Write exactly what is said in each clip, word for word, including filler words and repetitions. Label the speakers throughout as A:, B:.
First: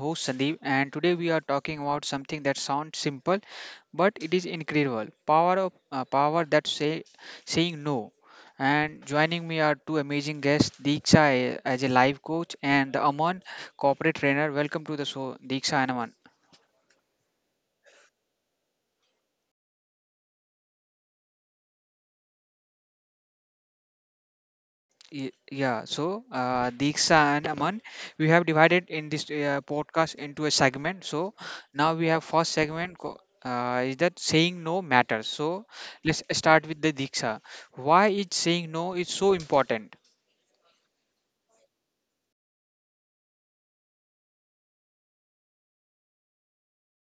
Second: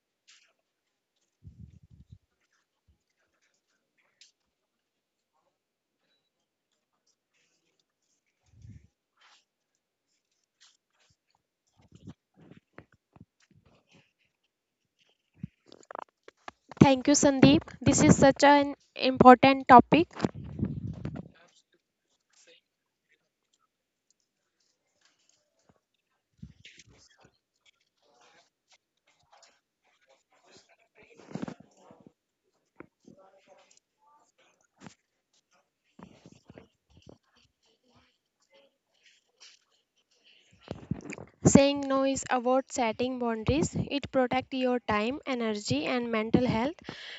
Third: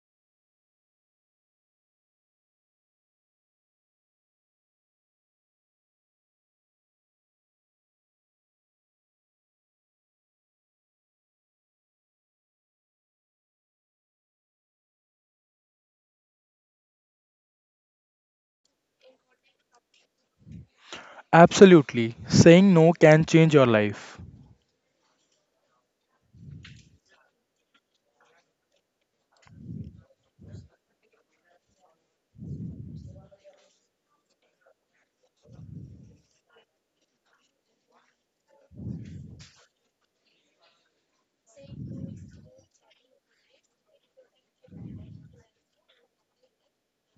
A: host Sandeep and today we are talking about something that sounds simple but it is incredible. Power of uh, power that say saying no. And joining me are two amazing guests, Deeksha eh, as a life coach and Aman corporate trainer. Welcome to the show Deeksha and Aman.
B: Thank you, Sandeep. This is such an important topic.
C: Absolutely. Saying no can change your life.
A: Y- Yeah, so uh, Diksha and Aman, we have divided in this uh, podcast into a segment. So now we have first segment co- uh, is that saying no matters. So let's start with the Diksha. Why is saying no is so important?
B: Saying no is about setting boundaries. It protects your time, energy, and mental health.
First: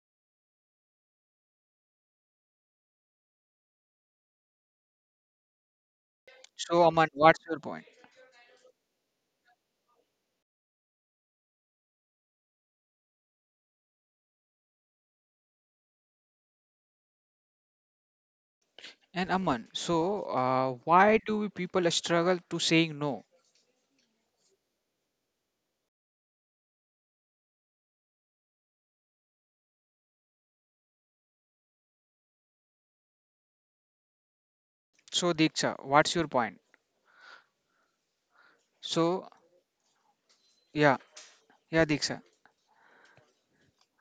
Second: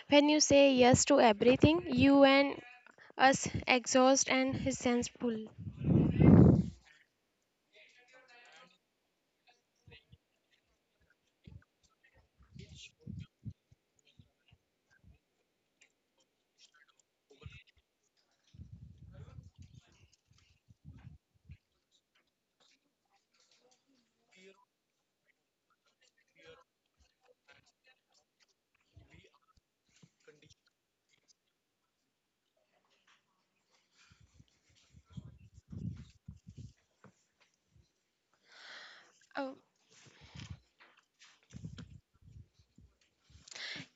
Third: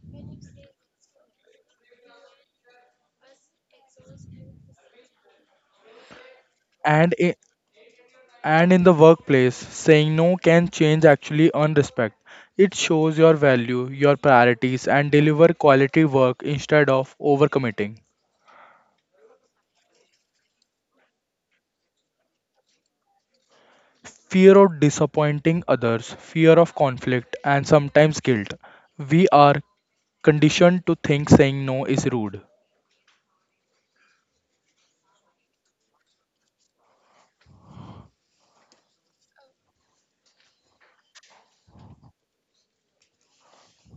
B: When you say yes to everything, you and us exhaust and resentful.
A: So Aman,
C: And i-
A: what's your point?
C: and in the workplace, saying no can change actually earn respect. It shows your value, your priorities and deliver quality work instead of overcommitting.
A: And Aman, so uh, why do people struggle to saying no?
C: Fear of disappointing others, fear of conflict and sometimes guilt. We are conditioned to think saying no is rude.
A: So Diksha, what's your point? So
B: Oh,
A: yeah, yeah, Diksha.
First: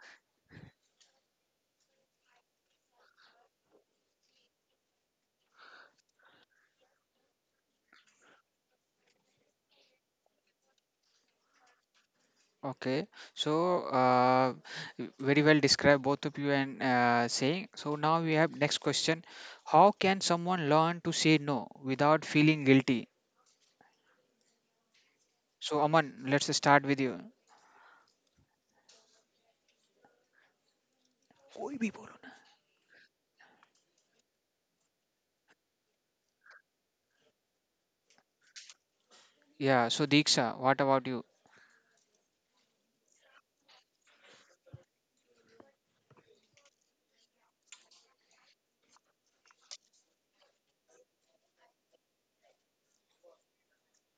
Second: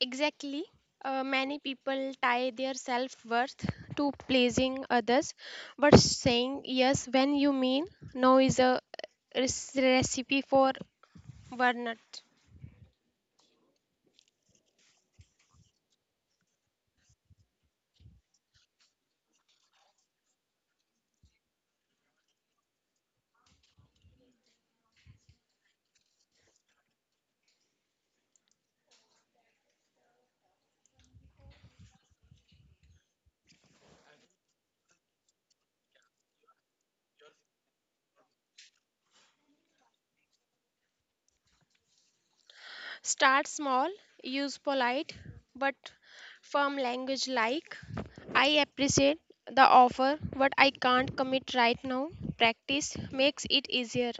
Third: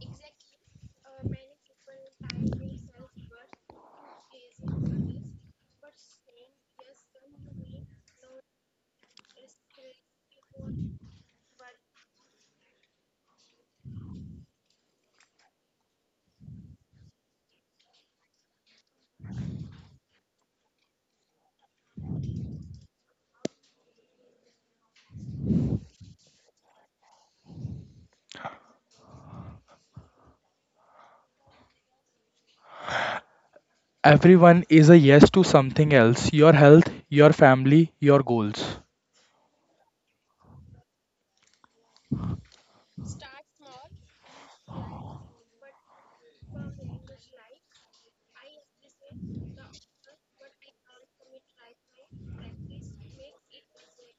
B: exactly. Uh, many people tie their self worth to pleasing others, but saying yes when you mean no is a rec- recipe for burnout.
A: Okay, so uh, very well described both of you and uh, saying. So now we have next question: How can someone learn to say no without feeling guilty? So Aman, let's start with you. कोई भी बोलो ना.
C: Everyone is a yes to something else, your health, your family, your goals.
A: Yeah. So Diksha, what about you?
B: Start small, use polite but firm language like I appreciate the offer but I can't commit right now. Practice makes it easier.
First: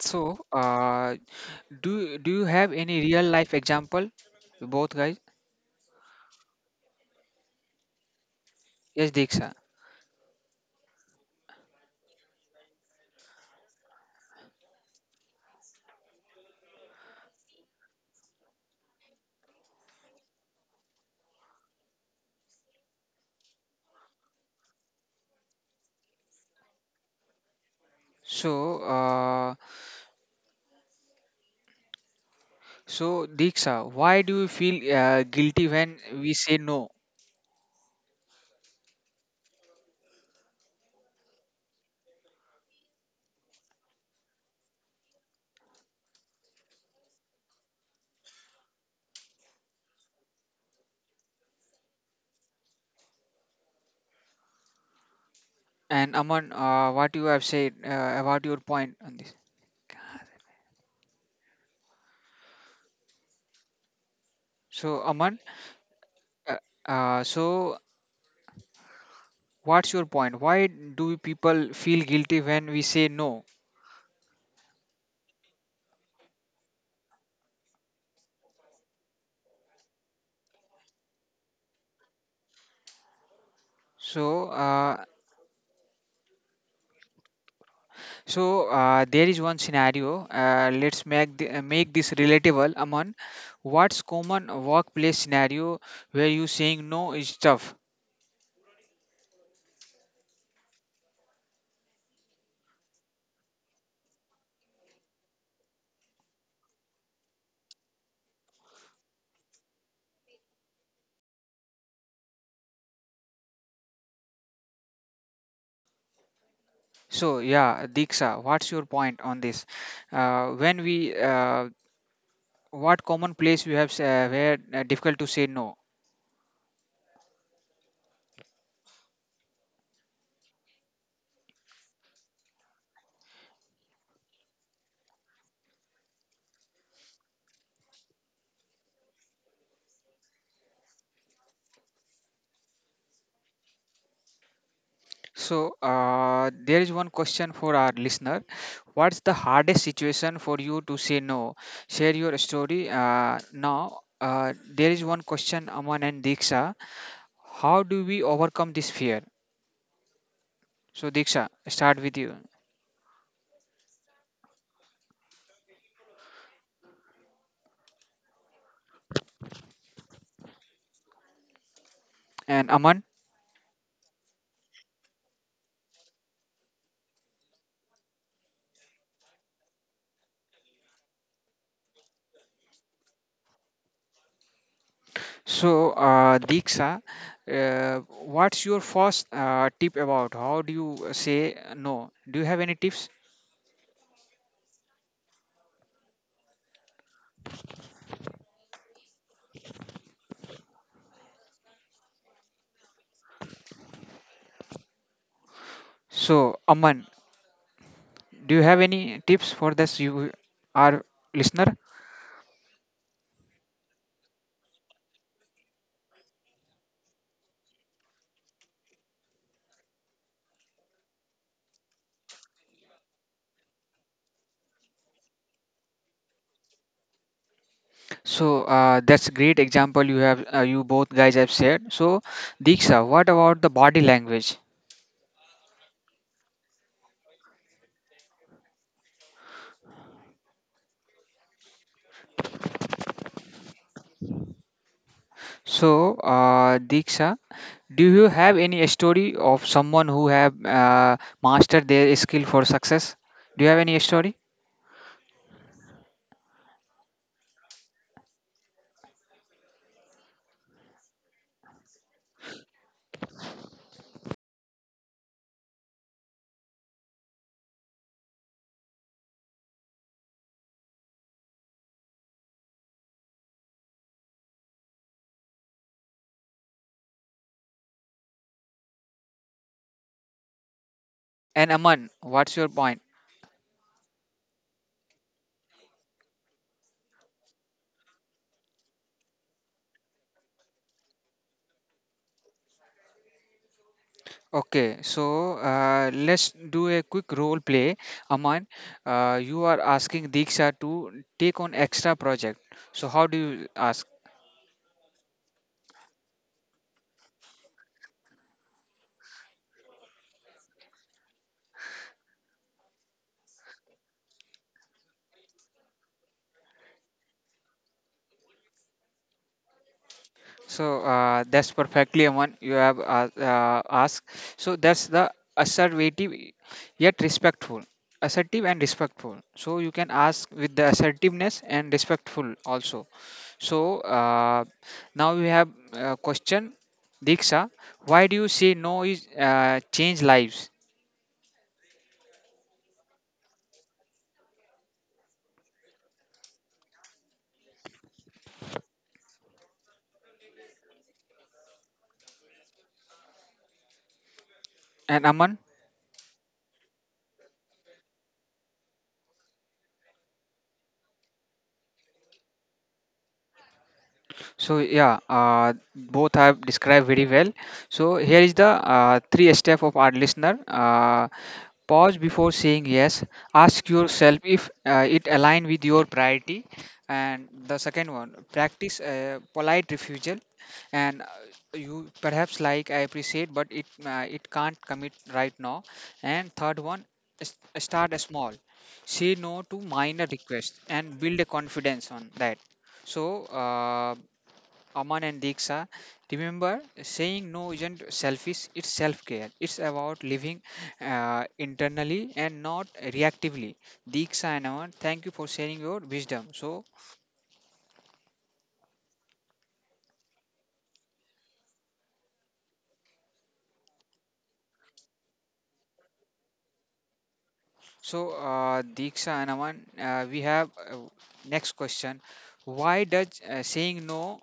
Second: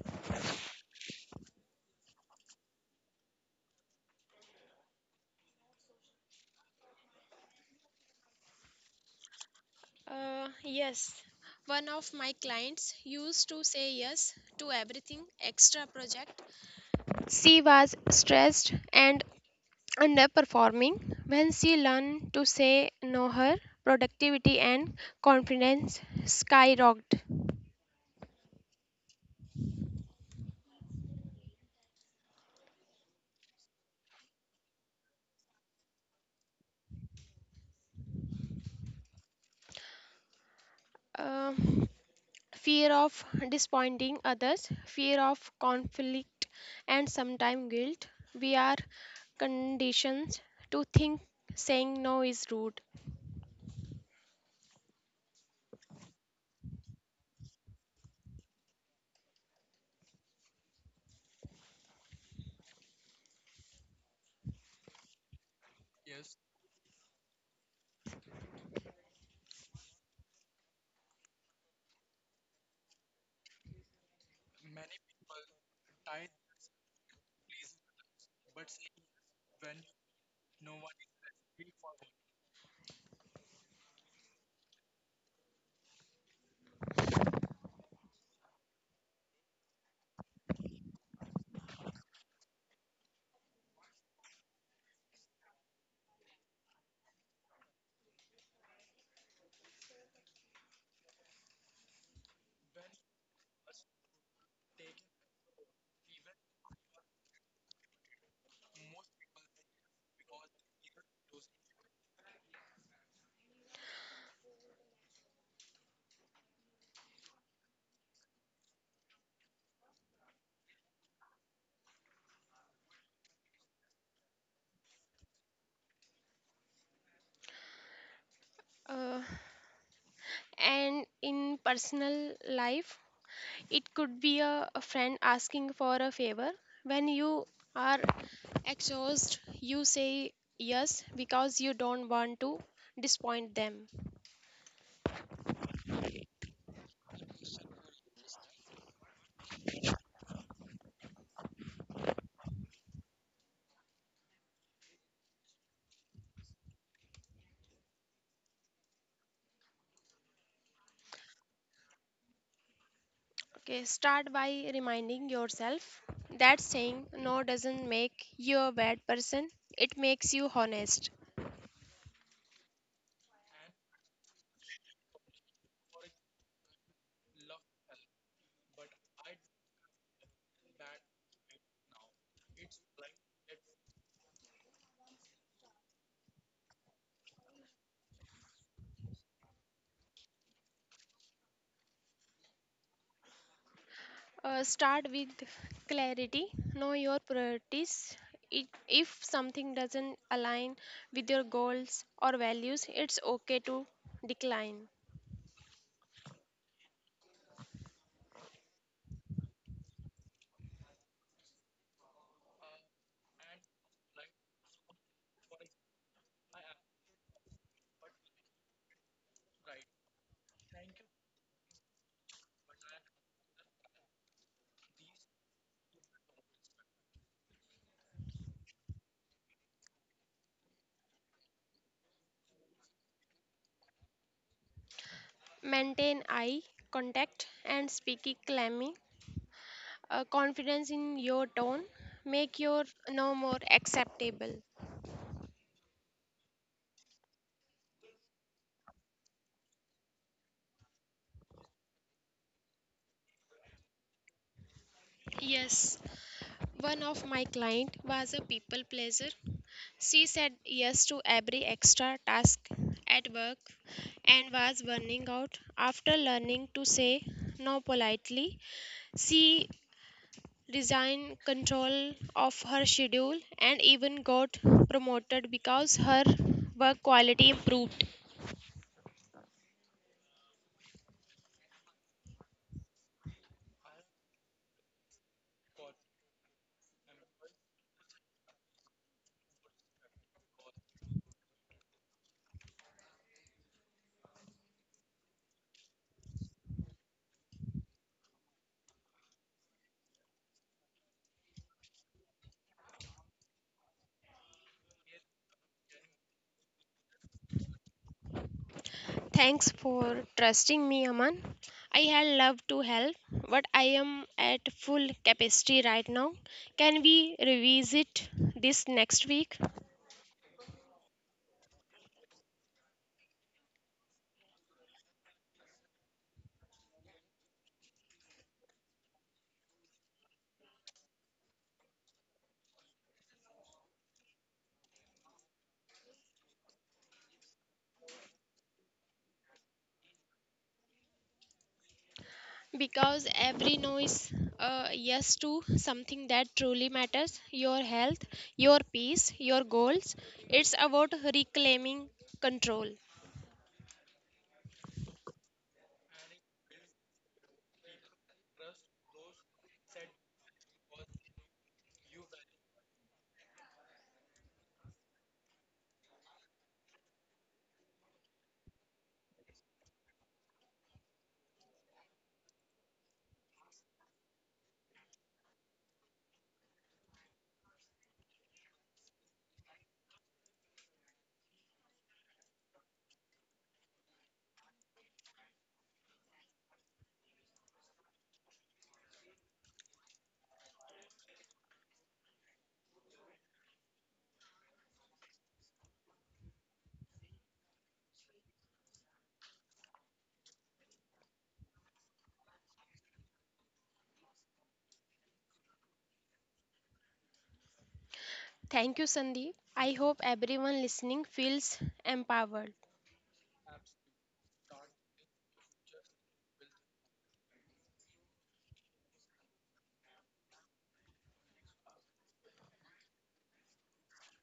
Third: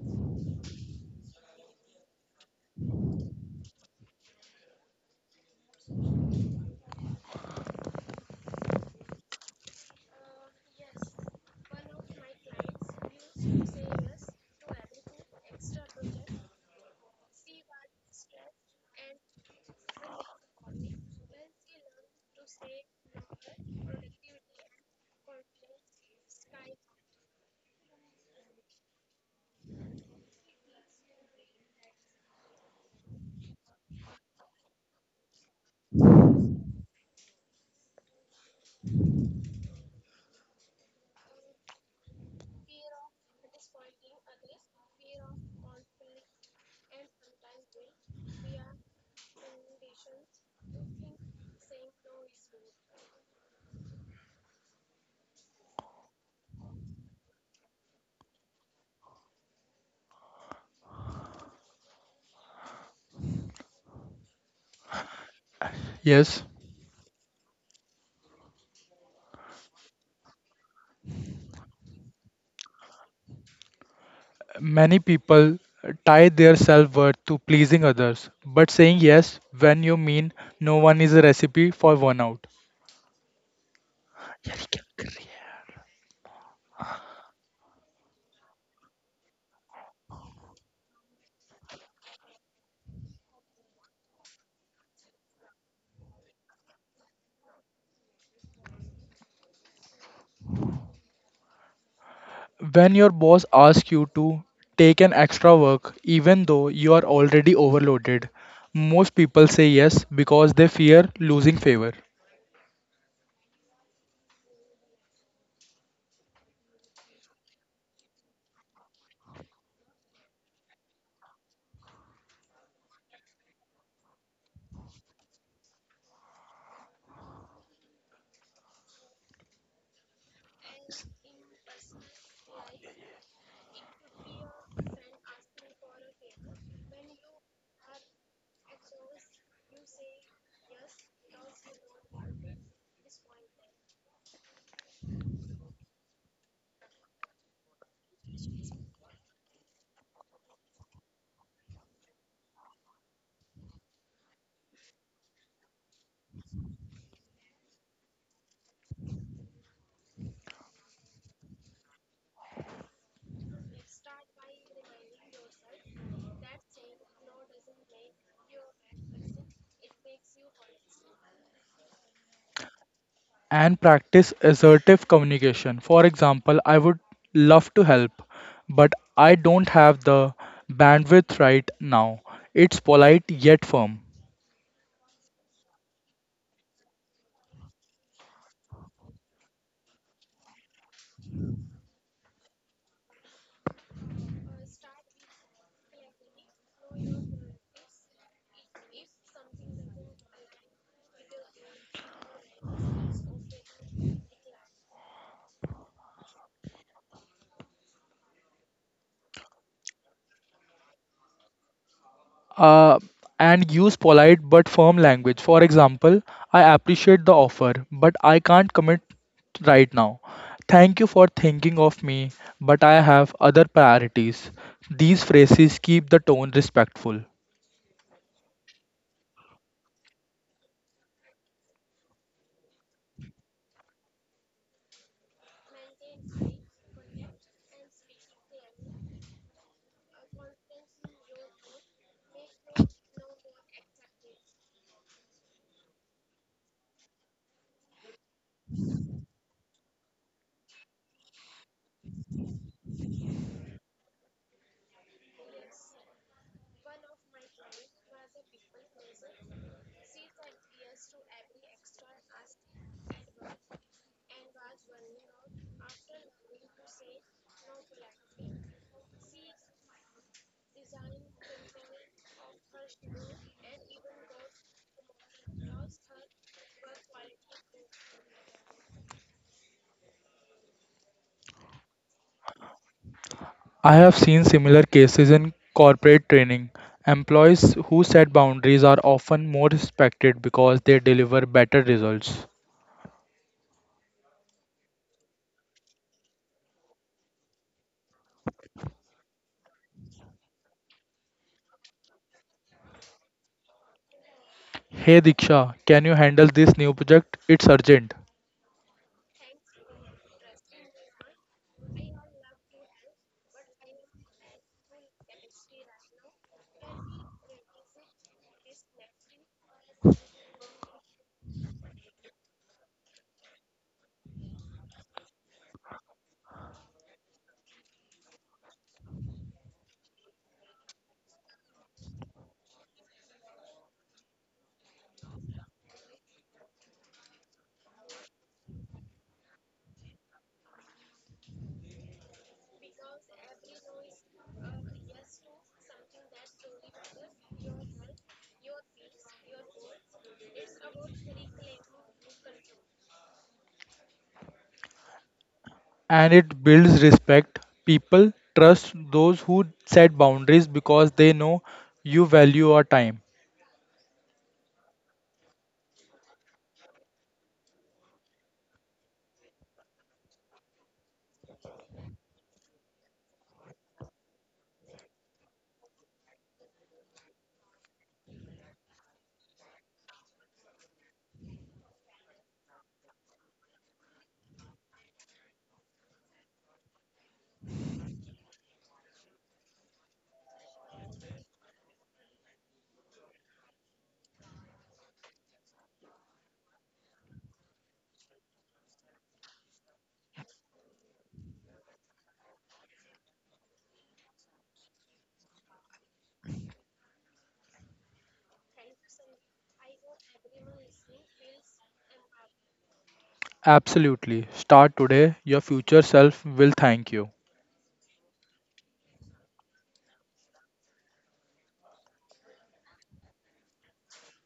A: So uh, do do you have any real life example, both guys? Yes, Diksha.
B: Uh, yes, one of my clients used to say yes to everything extra project. She was stressed and underperforming. When she learned to say no, her productivity and confidence skyrocketed.
A: So uh, so Diksha, why do you feel uh, guilty when we say no?
B: Uh, Fear of disappointing others, fear of conflict, and sometimes guilt. We are conditioned to think saying no is rude.
A: And Aman, uh, what you have said uh, about your point on this. So Aman,
C: Yes.
A: uh, uh, so what's your point? Why do people feel guilty when we say no?
C: Many people tie their self worth to pleasing others, but saying yes when you mean no one is a recipe for burnout.
A: So
C: यार, क्या
A: uh,
C: कर रही
A: so uh, there is one scenario. Uh, let's make the, uh, make this relatable, Aman. What's common workplace scenario where you saying no is tough?
C: है? When your boss asks you to take an extra work, even though you are already overloaded, most people say yes because they fear losing favor.
A: So yeah, Diksha, what's your point on this? Uh, when we uh, what common place we have s- uh, where uh, difficult to say no?
B: Uh, and in personal life, it could be a, a friend asking for a favor. When you are exhausted, you say yes because you don't want to disappoint them.
A: So, uh, there is one question for our listener. What's the hardest situation for you to say no? Share your story. Uh, now, uh, there is one question, Aman and Diksha. How do we overcome this fear? So, Diksha, start with you.
B: Okay, start by reminding yourself that saying no doesn't make you a bad person, it makes you honest.
A: And Aman,
C: And practice assertive communication. For example, I would love to help, but I don't have the bandwidth right now. It's polite yet firm.
A: so uh, Diksha, uh, what's your first uh, tip about how do you say no? Do you have any tips?
B: Uh, start with clarity, know your priorities. It, if something doesn't align with your goals or values, it's okay to decline.
A: So, Aman, do you have any tips for this you, our listener?
C: uh, and use polite but firm language. For example, I appreciate the offer, but I can't commit right now. Thank you for thinking of me, but I have other priorities. These phrases keep the tone respectful.
A: So uh, that's a great example you have uh, you both guys have shared. So Diksha, what about the body language?
B: Maintain eye contact and speak calmly. Uh, confidence in your tone make your no more acceptable.
A: So uh, Diksha, do you have any story of someone who have uh, mastered their skill for success? Do you have any story?
B: Yes, one of my client was a people pleaser. She said yes to every extra task at work and was burning out. After learning to say no politely, she resigned control of her schedule and even got promoted because her work quality improved.
A: And Aman, what's your point?
C: I have seen similar cases in corporate training. Employees who set boundaries are often more respected because they deliver better results.
A: Okay, so uh, let's do a quick role play. Aman, uh, you are asking Diksha to take on extra project. So how do you ask?
C: Hey Diksha, can you handle this new project? It's urgent.
B: Thanks for trusting me, Aman. I had loved to help, but I am at full capacity right now. Can we revisit this next week?
A: So uh, that's perfectly one you have uh, uh, asked. So that's the assertive yet respectful, assertive and respectful. So you can ask with the assertiveness and respectful also. So uh, now we have uh, question Diksha. Why do you say no is uh, change lives?
B: Because every noise, uh, yes to something that truly matters your health, your peace, your goals. It's about reclaiming control.
A: And Aman.
C: And it builds respect. People trust those who set boundaries because they know you value your time.
A: So yeah, uh, both have described very well. So here is the uh, three step of our listener. Uh, pause before saying yes. Ask yourself if uh, it align with your priority. And the second one, practice uh, polite refusal. And uh, you perhaps like I appreciate, but it uh, it can't commit right now. And third one, s- start small. Say no to minor requests and build a confidence on that so uh, Aman and Diksha. Remember, saying no isn't selfish, it's self care. It's about living uh, internally and not reactively. Diksha and Aman, thank you for sharing your wisdom. So,
B: Thank you, Sandeep. I hope everyone listening feels empowered.
C: Absolutely. Start today. Your future self will thank you.
A: so uh, Diksha and Aman, uh, we have uh, next question. Why does uh, saying no?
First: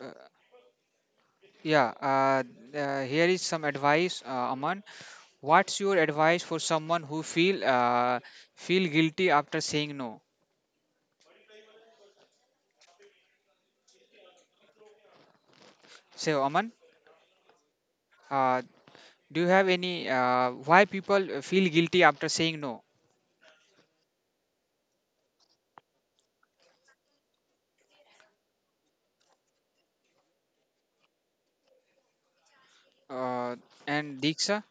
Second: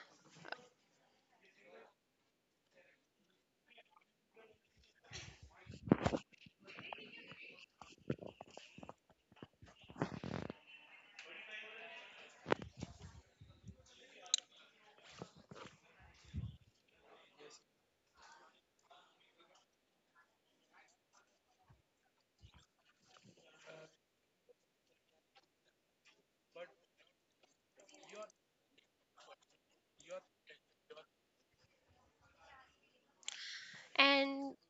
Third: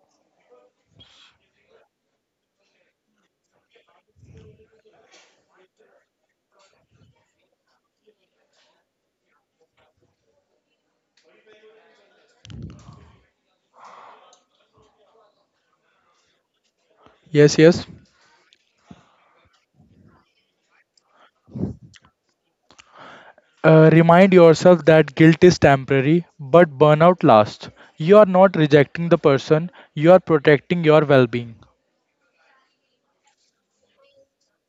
A: Uh, yeah, uh, uh, here is some advice, uh, Aman. What's your advice for someone who feel uh, feel guilty after saying no? So, Aman.
C: Yes, yes.
A: Uh, Do you have any uh, why people uh, feel guilty after saying no?
C: Uh, remind yourself that guilt is temporary, but burnout lasts. You are not rejecting the person, you are protecting your well being.
A: Uh, and
B: And
A: Diksha,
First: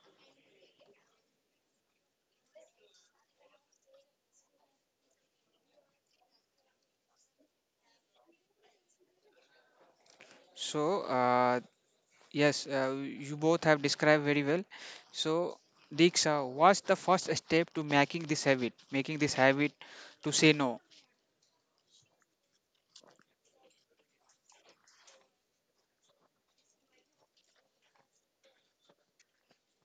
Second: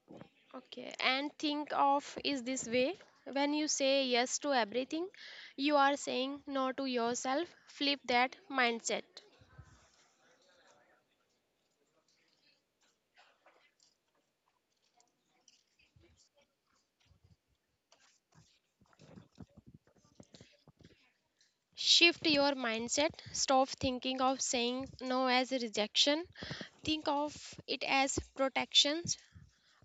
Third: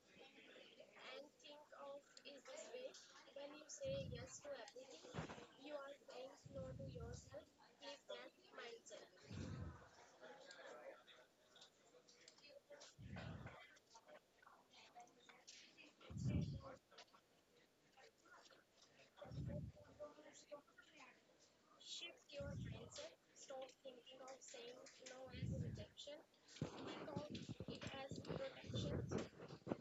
B: okay, and think of is this way. When you say yes to everything, you are saying no to yourself. Flip that mindset.
A: so uh, yes, uh, you both have described very well. So Diksha, what's the first step to making this habit? Making this habit to say no.
B: Shift your mindset. Stop thinking of saying no as a rejection. Think of it as protections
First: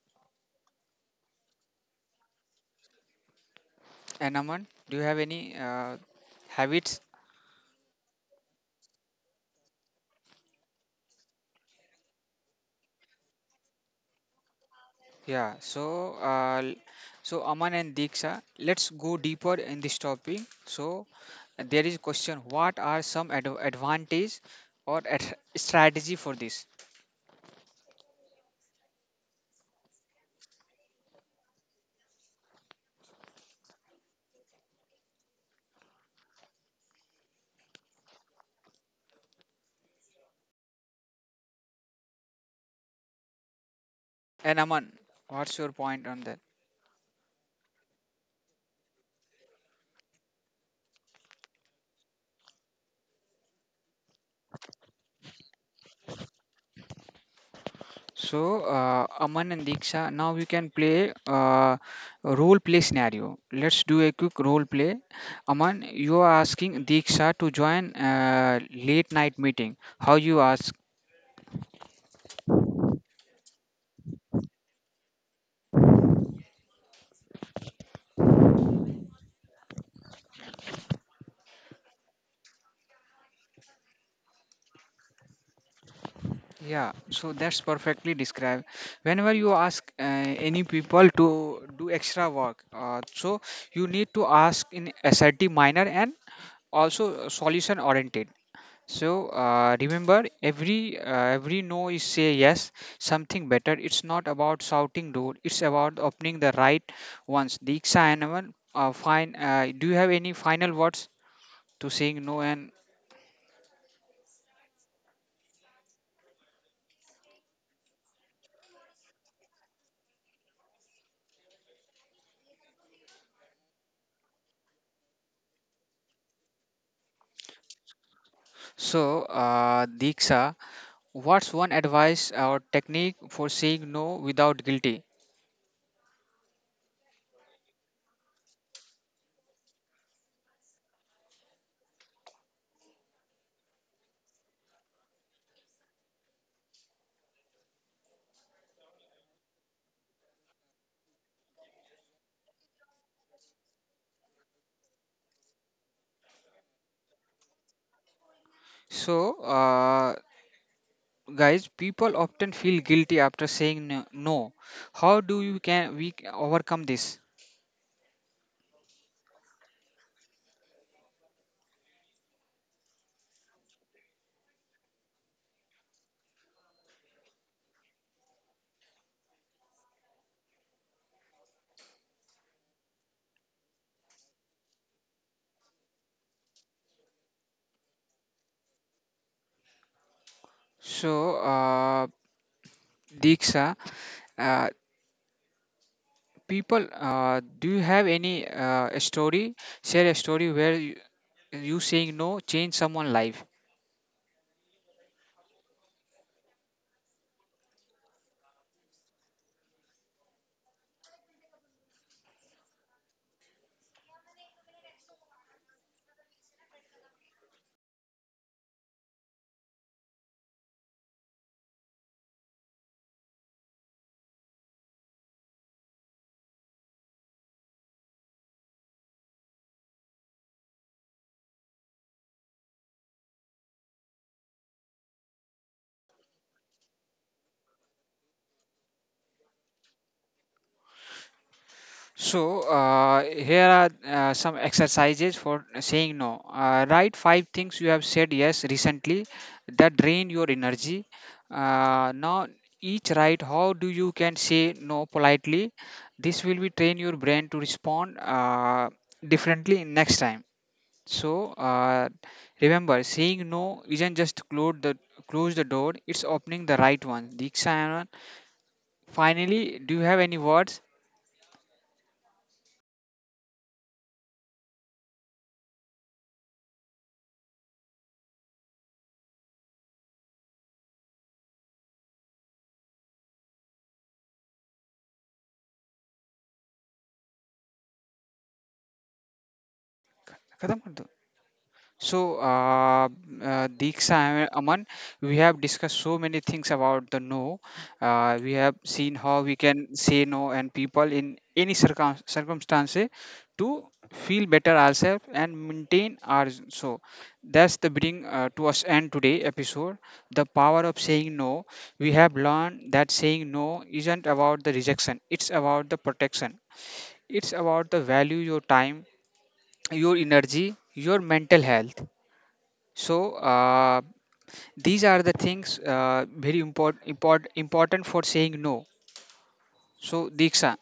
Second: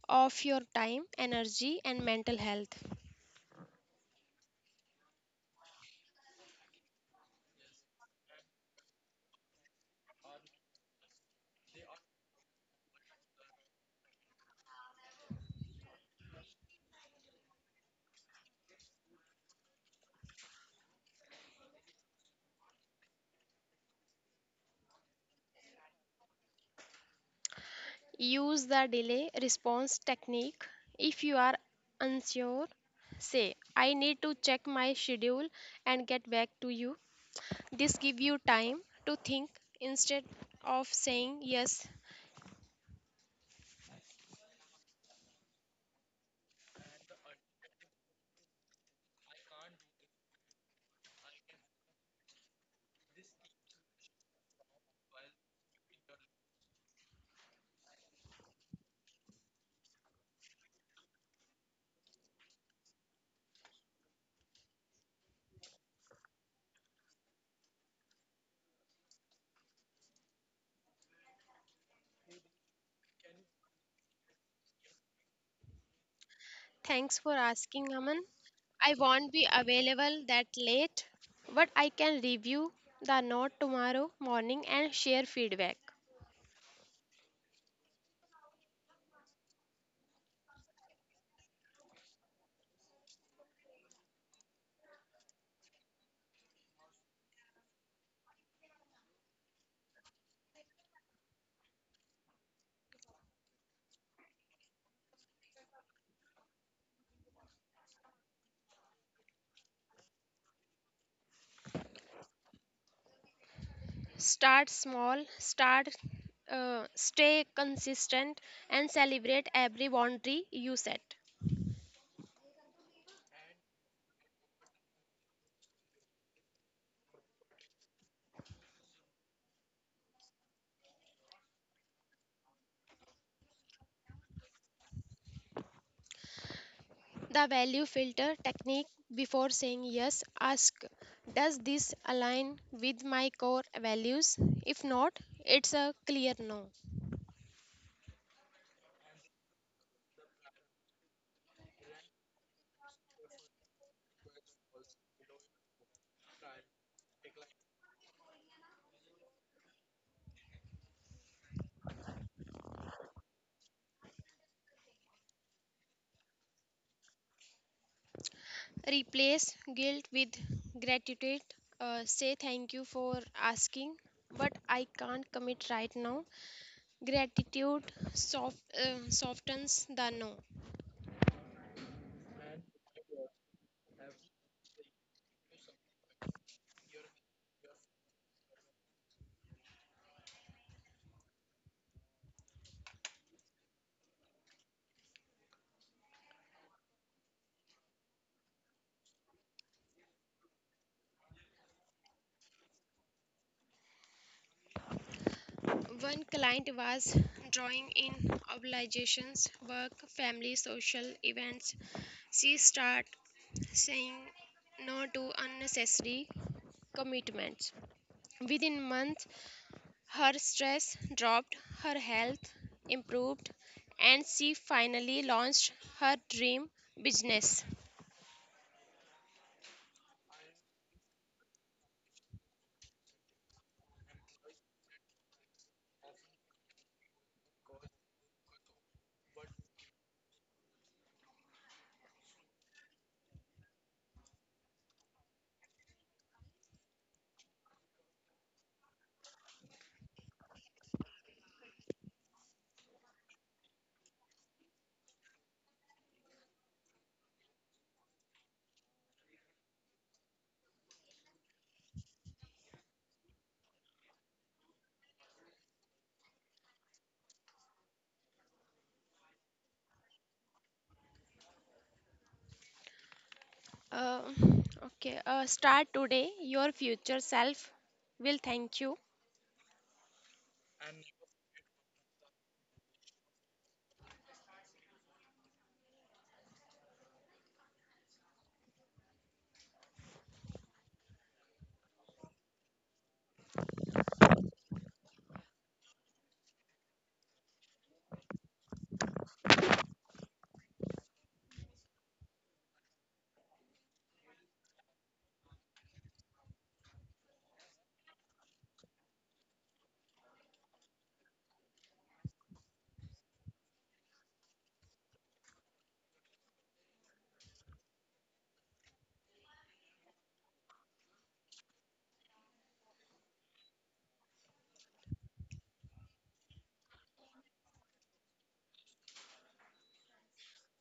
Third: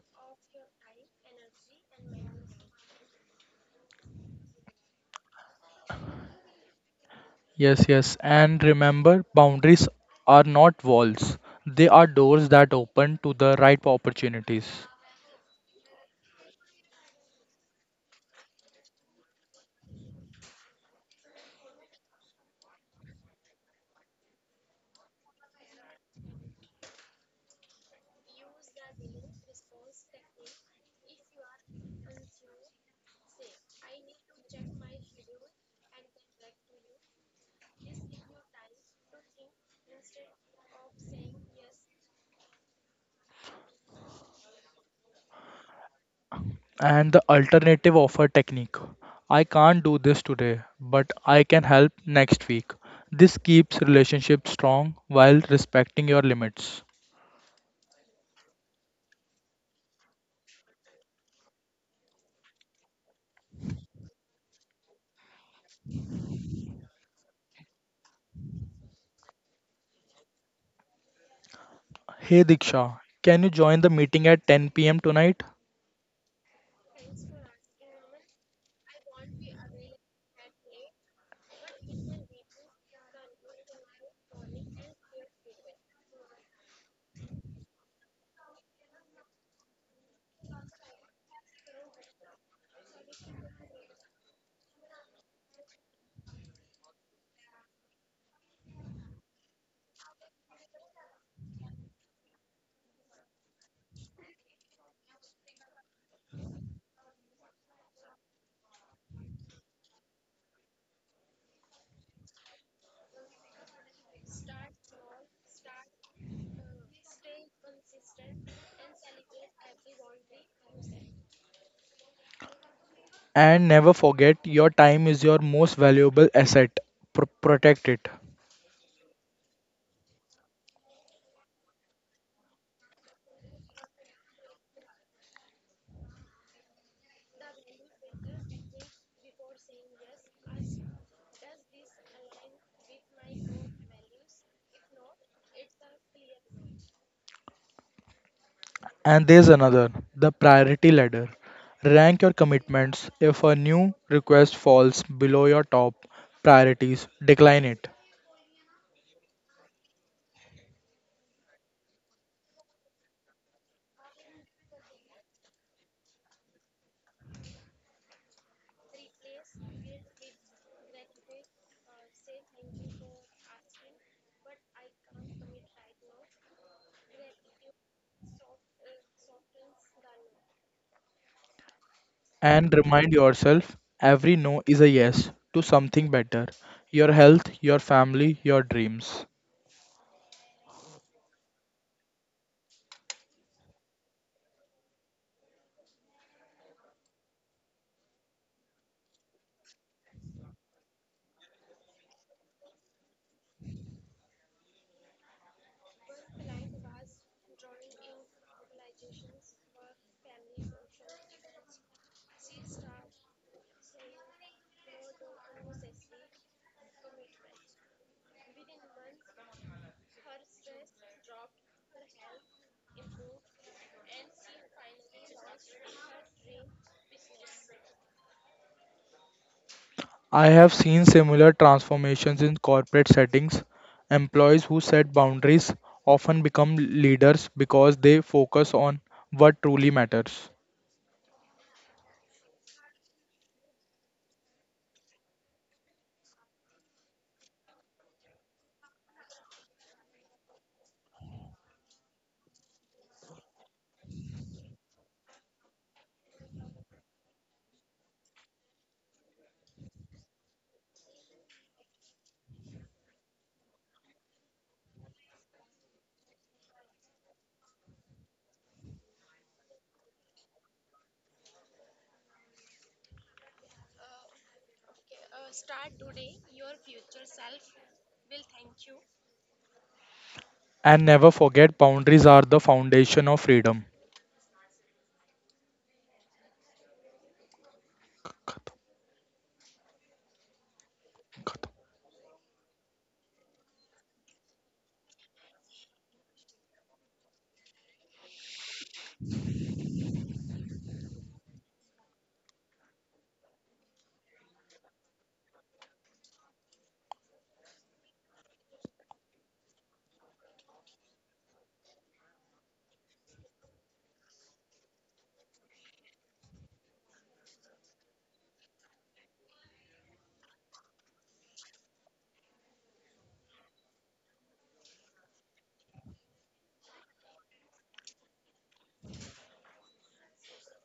B: of your time, energy, and mental health.
A: And Aman, do you have any uh, habits?
C: Yes, yes. And remember, boundaries are not walls, they are doors that open to the right opportunities.
A: Yeah. So uh, l- so Aman and Diksha, let's go deeper in this topic. So there is question: What are some ad- advantage or ad- strategy for this?
B: Use the delay response technique. If you are unsure, say, I need to check my schedule and get back to you. This give you time to think instead of saying yes,
A: And Aman, what's your point on that?
C: And the alternative offer technique. I can't do this today, but I can help next week. This keeps relationships strong while respecting your limits.
A: So, uh, Aman and Diksha, now we can play uh, a role play scenario. Let's do a quick role play. Aman, you are asking Diksha to join uh, late night meeting. How you ask?
C: Hey Diksha, can you join the meeting at ten p m tonight?
B: thanks for asking Aman. I won't be available that late, but I can review the note tomorrow morning and share feedback.
A: Yeah, so that's perfectly described. Whenever you ask uh, any people to do extra work, uh, so you need to ask in assertive manner and also solution oriented. So uh, remember, every uh, every no is say yes, something better. It's not about shouting door. It's about opening the right ones. Diksha and Aman, uh, fine. Uh, do you have any final words to saying no? And
B: Start small, start uh, Stay consistent and celebrate every boundary you set.
C: And never forget your time is your most valuable asset. Pr- protect it.
A: so uh, Diksha, what's one advice or technique for saying no without guilty?
B: The value filter technique before saying yes, ask does this align with my core values? If not, it's a clear no.
C: And there's another the priority ladder. Rank your commitments. If a new request falls below your top priorities, decline it.
A: So uh, guys, people often feel guilty after saying no. no. How do you can we overcome this?
B: Replace guilt with gratitude. Uh, say thank you for asking, but I can't commit right now. Gratitude soft, uh, Softens the no.
C: And remind yourself every no is a yes to something better your health, your family, your dreams.
A: So uh, Diksha. Uh, People, uh, do you have any uh, a story? Share a story where you, you saying no change someone's life.
B: One client was drawing in obligations, work, family, social events. She started saying no to unnecessary commitments. Within months, her stress dropped, her health improved, and she finally launched her dream business.
C: I have seen similar transformations in corporate settings. Employees who set boundaries often become leaders because they focus on what truly matters.
A: So uh, here are uh, some exercises for saying no. Uh, write five things you have said yes recently that drain your energy. Uh, now each write how do you can say no politely. This will be train your brain to respond uh, differently next time. So uh, remember, saying no isn't just close the close the door; it's opening the right one. Diksha, finally, do you have any words?
B: Uh, okay, uh, Start today. Your future self will thank you.
C: And never forget, boundaries are the foundation of freedom.
A: खत्म कर दो। So, uh, uh, Diksha and Aman, we have discussed so many things about the no. Uh, we have seen how we can say no and people in any circum- circumstances to feel better ourselves and maintain our. So, that's the bring uh, to us end today episode. The power of saying no. We have learned that saying no isn't about the rejection. It's about the protection. It's about the value your time, your energy, your mental health so uh, these are the things uh, very important import, important for saying no. So Diksha.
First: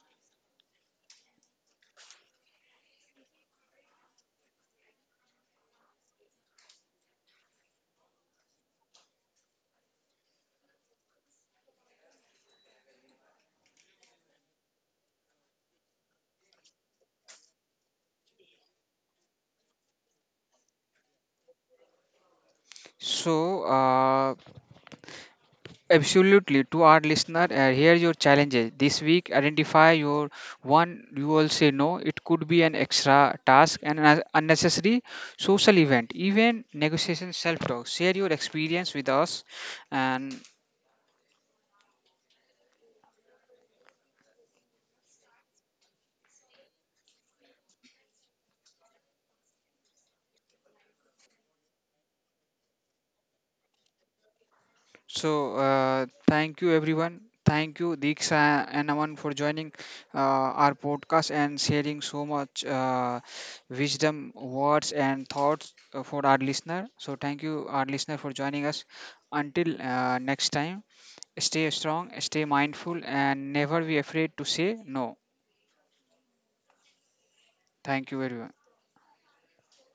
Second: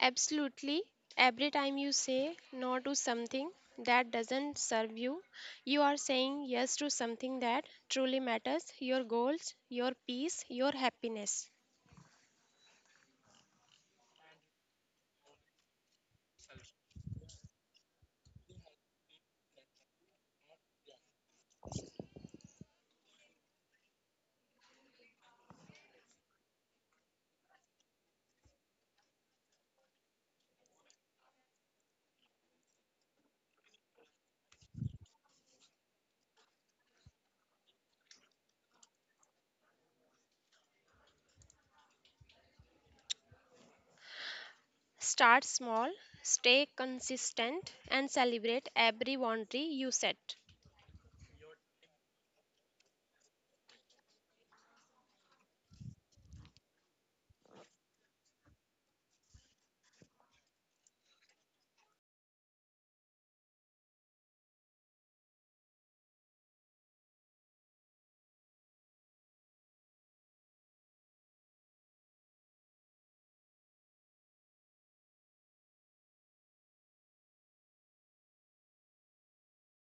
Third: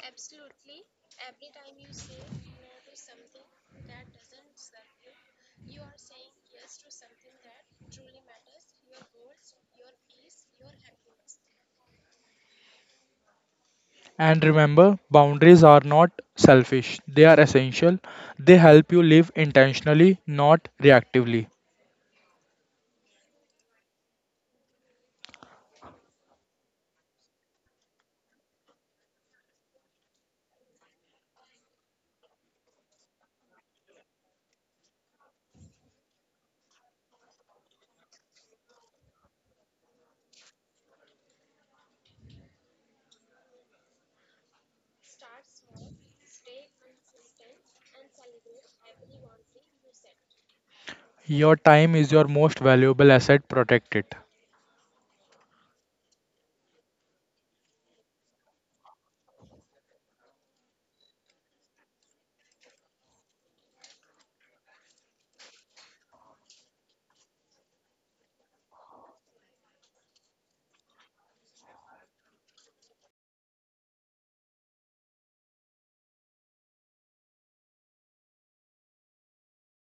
B: Absolutely. Every time you say no to something that doesn't serve you, you are saying yes to something that truly matters your goals, your peace, your happiness.
C: And remember, boundaries are not selfish, they are essential. They help you live intentionally, not reactively.
A: So uh, absolutely to our listener, uh, here your challenges this week. Identify your one you will say no. It could be an extra task and an unnecessary social event, even negotiation, self-talk. Share your experience with us, and
B: Start small, stay consistent, and celebrate every boundary you set.
C: Your time is your most valuable asset. Protect it.
A: so, uh, thank you everyone. Thank you, Diksha and Aman, for joining uh, our podcast and sharing so much uh, wisdom, words, and thoughts uh, for our listener. So, thank you, our listener, for joining us. Until uh, next time, stay strong, stay mindful, and never be afraid to say no. Thank you, everyone.